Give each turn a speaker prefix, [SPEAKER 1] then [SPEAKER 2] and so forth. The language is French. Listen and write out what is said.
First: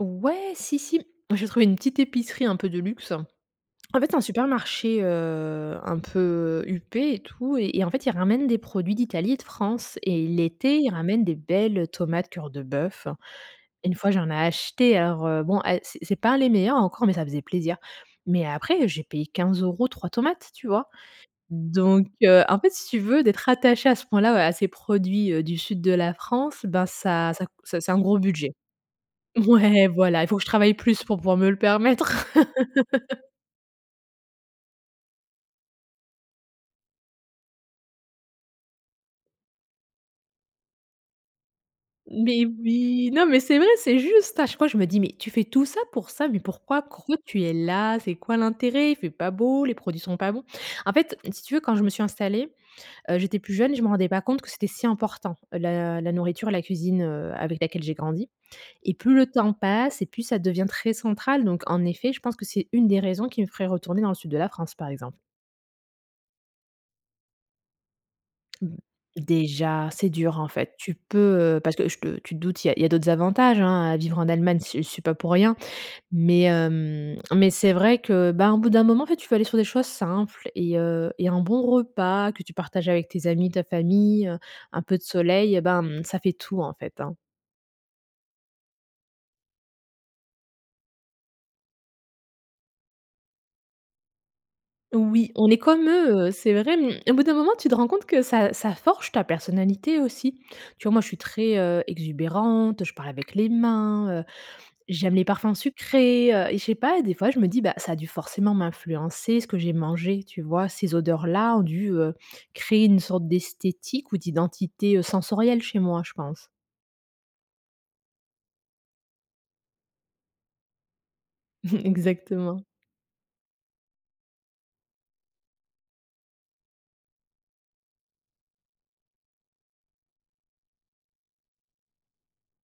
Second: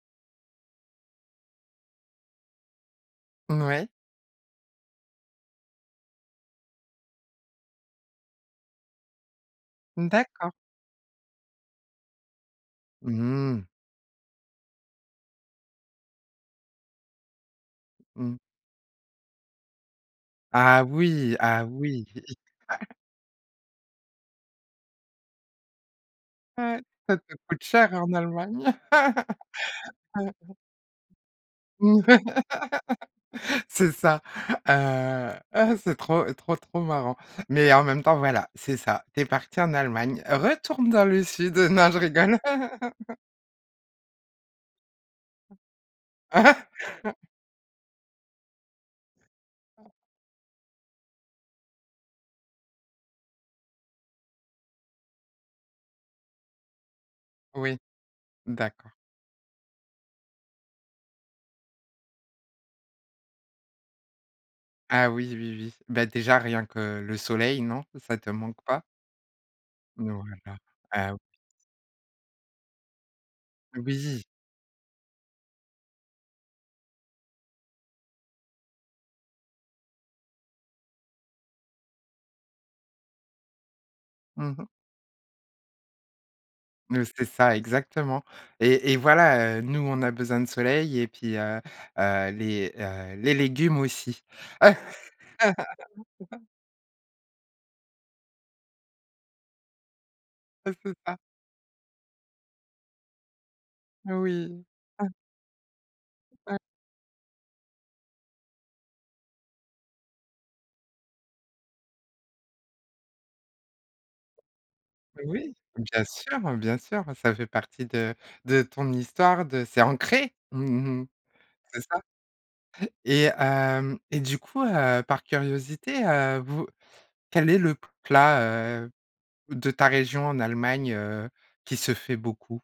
[SPEAKER 1] Ouais, si, si m j'ai trouvé une petite épicerie un peu de luxe,
[SPEAKER 2] N ouais.
[SPEAKER 1] en fait, c'est un supermarché, heu, un peu, heu, huppé et tout et en en fait, ils ramènent des produits d'Italie et de France et
[SPEAKER 2] D'accord.
[SPEAKER 1] l'été, ils ramènent des belles, heu, tomates cœur de bœuf.
[SPEAKER 2] Mmh mh.
[SPEAKER 1] Une fois, j'en ai acheté, alors, heu, bon, elles, c'est c'est pas les meilleures encore mais ça faisait plaisir
[SPEAKER 2] Mmh.
[SPEAKER 1] mais après, j'ai payé 15 € 3 tomates, tu
[SPEAKER 2] Ah
[SPEAKER 1] vois?
[SPEAKER 2] oui, ah oui.
[SPEAKER 1] Donc, heu, en fait, si tu veux, d'être attaché à ce point-là, à ces produits du sud de la France,
[SPEAKER 2] Ouais.
[SPEAKER 1] ben,
[SPEAKER 2] Ça
[SPEAKER 1] ça
[SPEAKER 2] te
[SPEAKER 1] ça cou
[SPEAKER 2] coûte
[SPEAKER 1] c'est c'est
[SPEAKER 2] cher
[SPEAKER 1] un
[SPEAKER 2] en
[SPEAKER 1] gros budget.
[SPEAKER 2] Allemagne!
[SPEAKER 1] Ouais, voilà, il faut que je travaille plus pour pouvoir me le permettre.
[SPEAKER 2] C'est ça, heu, ah! C'est trop, trop, trop marrant mais en même temps, voilà, c'est ça. Tu es parti en Allemagne, retourne dans le sud, non, je rigole!
[SPEAKER 1] Mais oui! Non, mais c'est vrai, c'est juste, à chaque fois je me dis: «Mais tu fais tout ça pour ça? Mais pourquoi, pourquoi tu es là? C'est quoi l'intérêt? Il fait pas beau, les
[SPEAKER 2] Ah.
[SPEAKER 1] produits sont pas bons!» en fait, si tu veux, quand je me suis installée, heu, j'étais plus jeune, je me rendais pas compte que c'était si important, heu, la la nourriture et la cuisine, heu, avec
[SPEAKER 2] Oui.
[SPEAKER 1] laquelle j'ai grandi
[SPEAKER 2] D'accord.
[SPEAKER 1] et plus le temps passe et plus ça devient très central donc, en effet, je pense que c'est une des raisons qui me ferait retourner dans le sud de la France, par
[SPEAKER 2] Ah
[SPEAKER 1] exemple.
[SPEAKER 2] oui, oui, oui, bah, déjà rien que le soleil, non, ça te manque
[SPEAKER 1] Mmh.
[SPEAKER 2] pas?
[SPEAKER 1] Déjà, c'est
[SPEAKER 2] Non,
[SPEAKER 1] dur, en
[SPEAKER 2] voilà.
[SPEAKER 1] fait, tu
[SPEAKER 2] Ah oui.
[SPEAKER 1] peux, heu, parce que je te tu te doutes, il y a il y a d'autres avantages, hein, à vivre
[SPEAKER 2] Oui.
[SPEAKER 1] en Allemagne, j'y suis j'y suis pas pour rien mais hem, mais c'est vrai que, ben, au bout d'un moment, en fait, tu veux aller sur des choses simples et heu et un bon repas que tu partages avec tes amis, ta famille, heu,
[SPEAKER 2] Mmh mh.
[SPEAKER 1] un peu de soleil, eh ben, mmh, ça fait tout en
[SPEAKER 2] Oui,
[SPEAKER 1] fait, hein.
[SPEAKER 2] c'est ça, exactement et et voilà, heu, nous, on a besoin de soleil et puis, heu heu, les, heu, les légumes aussi.
[SPEAKER 1] Oui, on est comme eux, heu, c'est vrai, mmh. Au bout d'un moment, tu te rends compte que ça ça forge ta personnalité aussi,
[SPEAKER 2] Ouais,
[SPEAKER 1] tu vois,
[SPEAKER 2] c'est
[SPEAKER 1] moi, je suis
[SPEAKER 2] ça.
[SPEAKER 1] très, heu, exubérante, je parle avec les mains, heu,
[SPEAKER 2] Oui. Ah.
[SPEAKER 1] j'aime les parfums sucrés, heu
[SPEAKER 2] Ouais.
[SPEAKER 1] et je sais pas, des fois, je me dis, bah, ça a dû forcément m'influencer ce que j'ai mangé, tu vois? Ces odeurs-là ont dû, heu, créer une sorte d'esthétique ou d'identité, heu,
[SPEAKER 2] Oui,
[SPEAKER 1] sensorielle chez moi,
[SPEAKER 2] bien
[SPEAKER 1] je
[SPEAKER 2] sûr,
[SPEAKER 1] pense.
[SPEAKER 2] bien sûr, ça fait partie de de ton histoire de c'est ancré! Mmh mh. C'est ça
[SPEAKER 1] Exactement.
[SPEAKER 2] et hem et du coup, heu, par curiosité, heu, vous quel est le plat, heu, de ta région en Allemagne, heu, qui se fait beaucoup?